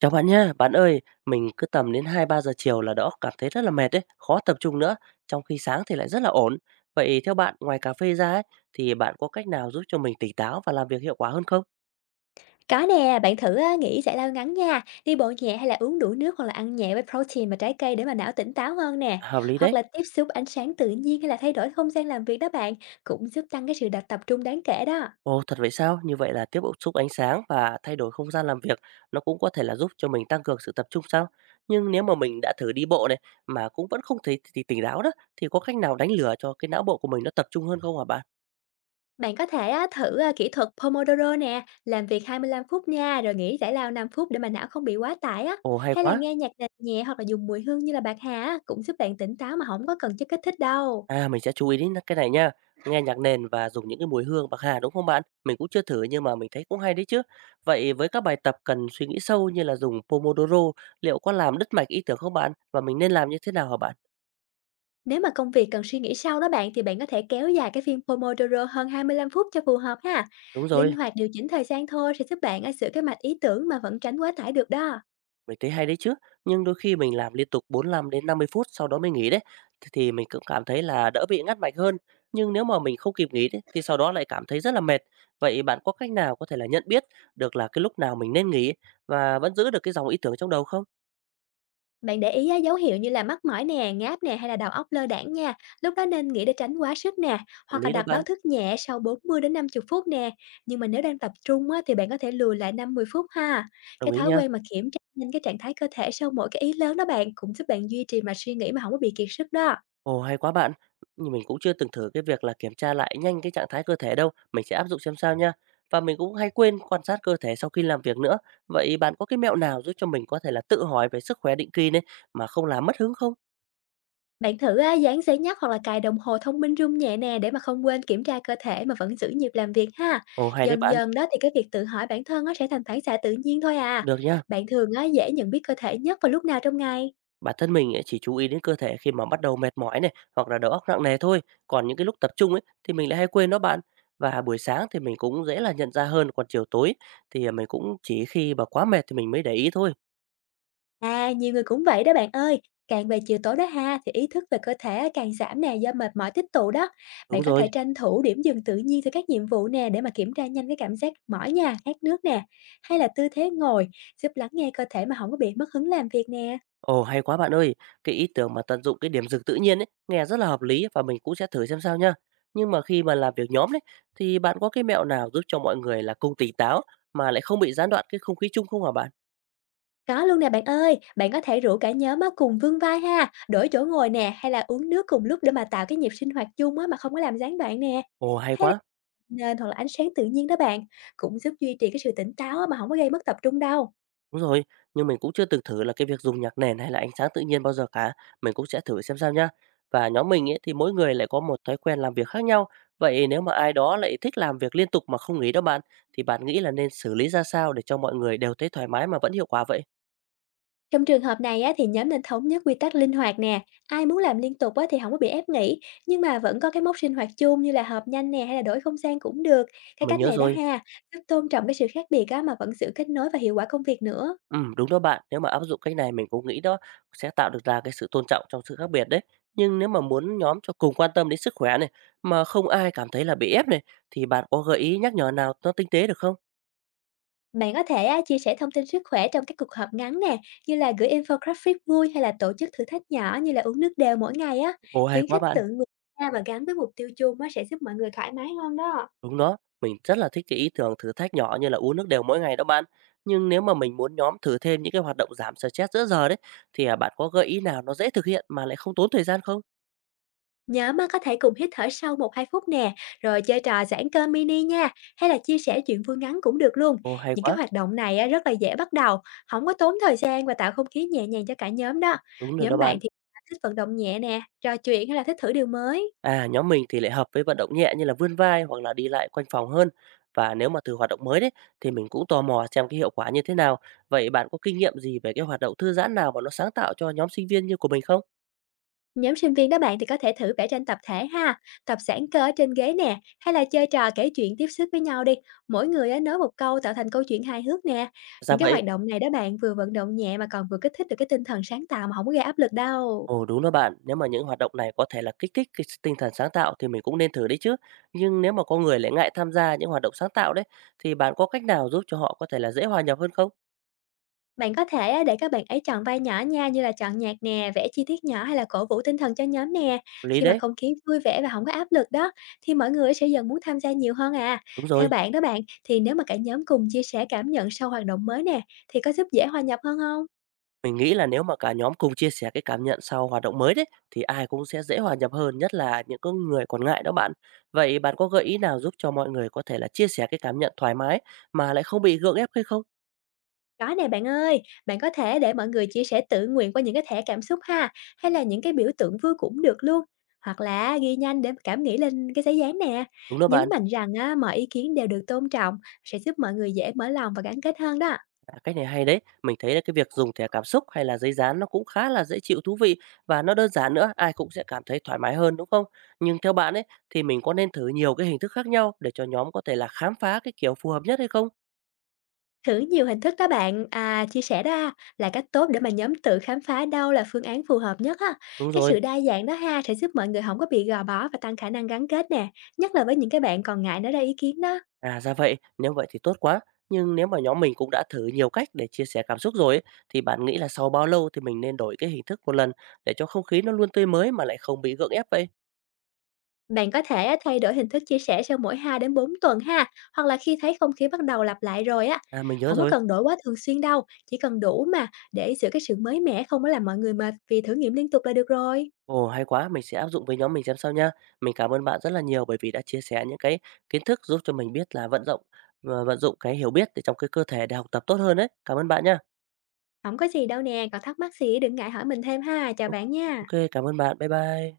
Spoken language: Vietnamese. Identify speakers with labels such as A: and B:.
A: Chào bạn nha, bạn ơi, mình cứ tầm đến hai ba giờ chiều là đó cảm thấy rất là mệt đấy, khó tập trung nữa, trong khi sáng thì lại rất là ổn. Vậy theo bạn, ngoài cà phê ra ấy, thì bạn có cách nào giúp cho mình tỉnh táo và làm việc hiệu quả hơn không?
B: Có nè, bạn thử á, nghỉ giải lao ngắn nha, đi bộ nhẹ hay là uống đủ nước hoặc là ăn nhẹ với protein và trái cây để mà não tỉnh táo hơn nè.
A: Hợp lý
B: Hoặc
A: đấy.
B: là tiếp xúc ánh sáng tự nhiên hay là thay đổi không gian làm việc đó bạn, cũng giúp tăng cái sự đặt tập trung đáng kể đó.
A: Ồ, thật vậy sao? Như vậy là tiếp ứng xúc ánh sáng và thay đổi không gian làm việc, nó cũng có thể là giúp cho mình tăng cường sự tập trung sao? Nhưng nếu mà mình đã thử đi bộ này mà cũng vẫn không thấy thì tỉnh táo đó, thì có cách nào đánh lừa cho cái não bộ của mình nó tập trung hơn không hả bạn?
B: Bạn có thể á, thử à, kỹ thuật Pomodoro nè, làm việc 25 phút nha, rồi nghỉ giải lao 5 phút để mà não không bị quá tải á.
A: Ồ, hay
B: Hay là
A: quá.
B: nghe nhạc nền nhẹ hoặc là dùng mùi hương như là bạc hà á, cũng giúp bạn tỉnh táo mà không có cần chất kích thích đâu.
A: À, mình sẽ chú ý đến cái này nha. Nghe nhạc nền và dùng những cái mùi hương bạc hà, đúng không bạn? Mình cũng chưa thử nhưng mà mình thấy cũng hay đấy chứ. Vậy với các bài tập cần suy nghĩ sâu như là dùng Pomodoro, liệu có làm đứt mạch ý tưởng không bạn? Và mình nên làm như thế nào hả bạn?
B: Nếu mà công việc cần suy nghĩ sâu đó bạn thì bạn có thể kéo dài cái phiên Pomodoro hơn 25 phút cho phù hợp ha.
A: Đúng
B: Linh
A: rồi,
B: hoạt điều chỉnh thời gian thôi sẽ giúp bạn à, sửa cái mạch ý tưởng mà vẫn tránh quá tải được đó.
A: mình thấy hay đấy chứ. Nhưng đôi khi mình làm liên tục 45 đến 50 phút sau đó mới nghỉ đấy, thì mình cũng cảm thấy là đỡ bị ngắt mạch hơn. Nhưng nếu mà mình không kịp nghỉ đấy, thì sau đó lại cảm thấy rất là mệt. Vậy bạn có cách nào có thể là nhận biết được là cái lúc nào mình nên nghỉ và vẫn giữ được cái dòng ý tưởng trong đầu không?
B: Bạn để ý á, dấu hiệu như là mắt mỏi nè, ngáp nè hay là đầu óc lơ đãng nha. Lúc đó nên nghĩ để tránh quá sức nè,
A: Hợp
B: hoặc là
A: lý đó
B: đặt báo
A: bạn,
B: thức nhẹ sau 40 đến 50 phút nè. Nhưng mà nếu đang tập trung á, thì bạn có thể lùi lại 50 phút ha.
A: đồng
B: Cái
A: ý
B: thói
A: nhá.
B: quen mà kiểm tra nhanh cái trạng thái cơ thể sau mỗi cái ý lớn đó bạn cũng giúp bạn duy trì mà suy nghĩ mà không có bị kiệt sức đó.
A: Ồ, hay quá bạn. Nhưng mình cũng chưa từng thử cái việc là kiểm tra lại nhanh cái trạng thái cơ thể đâu, mình sẽ áp dụng xem sao nha. Và mình cũng hay quên quan sát cơ thể sau khi làm việc nữa. Vậy bạn có cái mẹo nào giúp cho mình có thể là tự hỏi về sức khỏe định kỳ đấy mà không làm mất hứng không?
B: Bạn thử á, dán giấy nhắc hoặc là cài đồng hồ thông minh rung nhẹ nè để mà không quên kiểm tra cơ thể mà vẫn giữ nhịp làm việc ha.
A: Ồ, hay đấy
B: Dần
A: bạn.
B: dần đó thì cái việc tự hỏi bản thân nó sẽ thành phản xạ tự nhiên thôi à.
A: Được nhá.
B: Bạn thường á, dễ nhận biết cơ thể nhất vào lúc nào trong ngày.
A: Bản thân mình ấy chỉ chú ý đến cơ thể khi mà bắt đầu mệt mỏi này, hoặc là đầu óc nặng nề thôi. Còn những cái lúc tập trung ấy thì mình lại hay quên đó bạn. Và buổi sáng thì mình cũng dễ là nhận ra hơn, còn chiều tối thì à, mình cũng chỉ khi mà quá mệt thì mình mới để ý thôi.
B: À, nhiều người cũng vậy đó bạn ơi. Càng về chiều tối đó ha thì ý thức về cơ thể á, càng giảm nè do mệt mỏi tích tụ đó. Bạn
A: Đúng
B: có thể
A: rồi.
B: tranh thủ điểm dừng tự nhiên từ các nhiệm vụ nè để mà kiểm tra nhanh cái cảm giác mỏi nha, khát nước nè, hay là tư thế ngồi giúp lắng nghe cơ thể mà không có bị mất hứng làm việc nè.
A: Ồ, hay quá bạn ơi! Cái ý tưởng mà tận dụng cái điểm dừng tự nhiên ấy, nghe rất là hợp lý, và mình cũng sẽ thử xem sao nha. Nhưng mà khi mà làm việc nhóm đấy, thì bạn có cái mẹo nào giúp cho mọi người là cùng tỉnh táo mà lại không bị gián đoạn cái không khí chung không hả bạn?
B: Có luôn nè bạn ơi, bạn có thể rủ cả nhóm á cùng vươn vai ha, đổi chỗ ngồi nè hay là uống nước cùng lúc để mà tạo cái nhịp sinh hoạt chung á mà không có làm gián đoạn nè,
A: Ồ, hay quá!
B: nên hoặc là ánh sáng tự nhiên đó bạn, cũng giúp duy trì cái sự tỉnh táo á mà không có gây mất tập trung đâu.
A: Đúng rồi, nhưng mình cũng chưa từng thử là cái việc dùng nhạc nền hay là ánh sáng tự nhiên bao giờ cả, mình cũng sẽ thử xem sao nha. Và nhóm mình ấy thì mỗi người lại có một thói quen làm việc khác nhau, vậy nếu mà ai đó lại thích làm việc liên tục mà không nghỉ đó bạn, thì bạn nghĩ là nên xử lý ra sao để cho mọi người đều thấy thoải mái mà vẫn hiệu quả vậy?
B: Trong trường hợp này á thì nhóm nên thống nhất quy tắc linh hoạt nè, ai muốn làm liên tục á thì không có bị ép nghỉ, nhưng mà vẫn có cái mốc sinh hoạt chung như là họp nhanh nè hay là đổi không gian cũng được. Cái
A: Mình
B: cách
A: nhớ
B: này đó
A: rồi.
B: ha, giúp tôn trọng cái sự khác biệt á mà vẫn giữ kết nối và hiệu quả công việc nữa.
A: Đúng đó bạn. Nếu mà áp dụng cách này, mình cũng nghĩ đó sẽ tạo được ra cái sự tôn trọng trong sự khác biệt đấy. Nhưng nếu mà muốn nhóm cho cùng quan tâm đến sức khỏe này, mà không ai cảm thấy là bị ép này, thì bạn có gợi ý nhắc nhở nào nó tinh tế được không?
B: Bạn có thể á, chia sẻ thông tin sức khỏe trong các cuộc họp ngắn nè, như là gửi infographic vui hay là tổ chức thử thách nhỏ như là uống nước đều mỗi ngày á,
A: Ồ, hay
B: khuyến
A: quá
B: khích tự
A: bạn.
B: nguyện ra và gắn với mục tiêu chung á sẽ giúp mọi người thoải mái hơn đó.
A: Đúng đó, mình rất là thích cái ý tưởng thử thách nhỏ như là uống nước đều mỗi ngày đó bạn. Nhưng nếu mà mình muốn nhóm thử thêm những cái hoạt động giảm stress giữa giờ đấy, thì à, bạn có gợi ý nào nó dễ thực hiện mà lại không tốn thời gian không?
B: Nhóm á, có thể cùng hít thở sâu 1 2 phút nè, rồi chơi trò giãn cơ mini nha, hay là chia sẻ chuyện vui ngắn cũng được luôn.
A: Ồ, hay
B: Những cái
A: quá.
B: hoạt động này á, rất là dễ bắt đầu, không có tốn thời gian và tạo không khí nhẹ nhàng cho cả nhóm đó.
A: Đúng rồi đó
B: Nhóm bạn
A: bạn.
B: thì thích vận động nhẹ nè, trò chuyện hay là thích thử điều mới.
A: À, nhóm mình thì lại hợp với vận động nhẹ như là vươn vai hoặc là đi lại quanh phòng hơn. Và nếu mà thử hoạt động mới đấy thì mình cũng tò mò xem cái hiệu quả như thế nào. Vậy bạn có kinh nghiệm gì về cái hoạt động thư giãn nào mà nó sáng tạo cho nhóm sinh viên như của mình không?
B: Nhóm sinh viên đó bạn thì có thể thử vẽ tranh tập thể ha, tập giãn cơ ở trên ghế nè, hay là chơi trò kể chuyện tiếp sức với nhau đi. Mỗi người á, nói một câu tạo thành câu chuyện hài hước nè.
A: Ra
B: Những cái
A: vậy.
B: hoạt động này đó bạn vừa vận động nhẹ mà còn vừa kích thích được cái tinh thần sáng tạo mà không có gây áp lực đâu.
A: Ồ, đúng đó bạn, nếu mà những hoạt động này có thể là kích thích tinh thần sáng tạo thì mình cũng nên thử đấy chứ. Nhưng nếu mà có người lại ngại tham gia những hoạt động sáng tạo đấy, thì bạn có cách nào giúp cho họ có thể là dễ hòa nhập hơn không?
B: Bạn có thể á, để các bạn ấy chọn vai nhỏ nha, như là chọn nhạc nè, vẽ chi tiết nhỏ hay là cổ vũ tinh thần cho nhóm nè.
A: Lý
B: Khi mà
A: đấy.
B: không khí vui vẻ và không có áp lực đó, thì mọi người sẽ dần muốn tham gia nhiều hơn à.
A: Đúng
B: Theo
A: rồi.
B: bạn đó bạn, thì nếu mà cả nhóm cùng chia sẻ cảm nhận sau hoạt động mới nè, thì có giúp dễ hòa nhập hơn không?
A: Mình nghĩ là nếu mà cả nhóm cùng chia sẻ cái cảm nhận sau hoạt động mới đấy, thì ai cũng sẽ dễ hòa nhập hơn, nhất là những cái người còn ngại đó bạn. Vậy bạn có gợi ý nào giúp cho mọi người có thể là chia sẻ cái cảm nhận thoải mái mà lại không bị gượng ép hay không?
B: Có nè bạn ơi, bạn có thể để mọi người chia sẻ tự nguyện qua những cái thẻ cảm xúc ha, hay là những cái biểu tượng vui cũng được luôn. Hoặc là ghi nhanh để cảm nghĩ lên cái giấy dán nè.
A: Đúng đó
B: Nhấn
A: bạn.
B: mạnh rằng á, mọi ý kiến đều được tôn trọng, sẽ giúp mọi người dễ mở lòng và gắn kết hơn đó.
A: À, cách này hay đấy, mình thấy là cái việc dùng thẻ cảm xúc hay là giấy dán nó cũng khá là dễ chịu, thú vị, và nó đơn giản nữa, ai cũng sẽ cảm thấy thoải mái hơn đúng không? Nhưng theo bạn ấy thì mình có nên thử nhiều cái hình thức khác nhau để cho nhóm có thể là khám phá cái kiểu phù hợp nhất hay không?
B: Thử nhiều hình thức đó bạn, à, chia sẻ đó là cách tốt để mà nhóm tự khám phá đâu là phương án phù hợp nhất á.
A: Đúng
B: Cái
A: rồi.
B: sự đa dạng đó ha sẽ giúp mọi người không có bị gò bó và tăng khả năng gắn kết nè, nhất là với những cái bạn còn ngại nói ra ý kiến đó.
A: À, ra vậy, nếu vậy thì tốt quá. Nhưng nếu mà nhóm mình cũng đã thử nhiều cách để chia sẻ cảm xúc rồi ấy, thì bạn nghĩ là sau bao lâu thì mình nên đổi cái hình thức một lần để cho không khí nó luôn tươi mới mà lại không bị gượng ép vậy?
B: Bạn có thể á, thay đổi hình thức chia sẻ sau mỗi 2 đến 4 tuần ha, hoặc là khi thấy không khí bắt đầu lặp lại rồi á.
A: À, mình nhớ
B: Không có
A: rồi.
B: cần đổi quá thường xuyên đâu, chỉ cần đủ mà để giữ cái sự mới mẻ không có làm mọi người mệt vì thử nghiệm liên tục là được rồi.
A: Ồ, hay quá, mình sẽ áp dụng với nhóm mình xem sao nha. Mình cảm ơn bạn rất là nhiều bởi vì đã chia sẻ những cái kiến thức giúp cho mình biết là vận dụng cái hiểu biết để trong cái cơ thể để học tập tốt hơn đấy. Cảm ơn bạn nha.
B: Không có gì đâu nè, còn thắc mắc gì đừng ngại hỏi mình thêm ha, chào bạn nha.
A: Ok, cảm ơn bạn. Bye bye.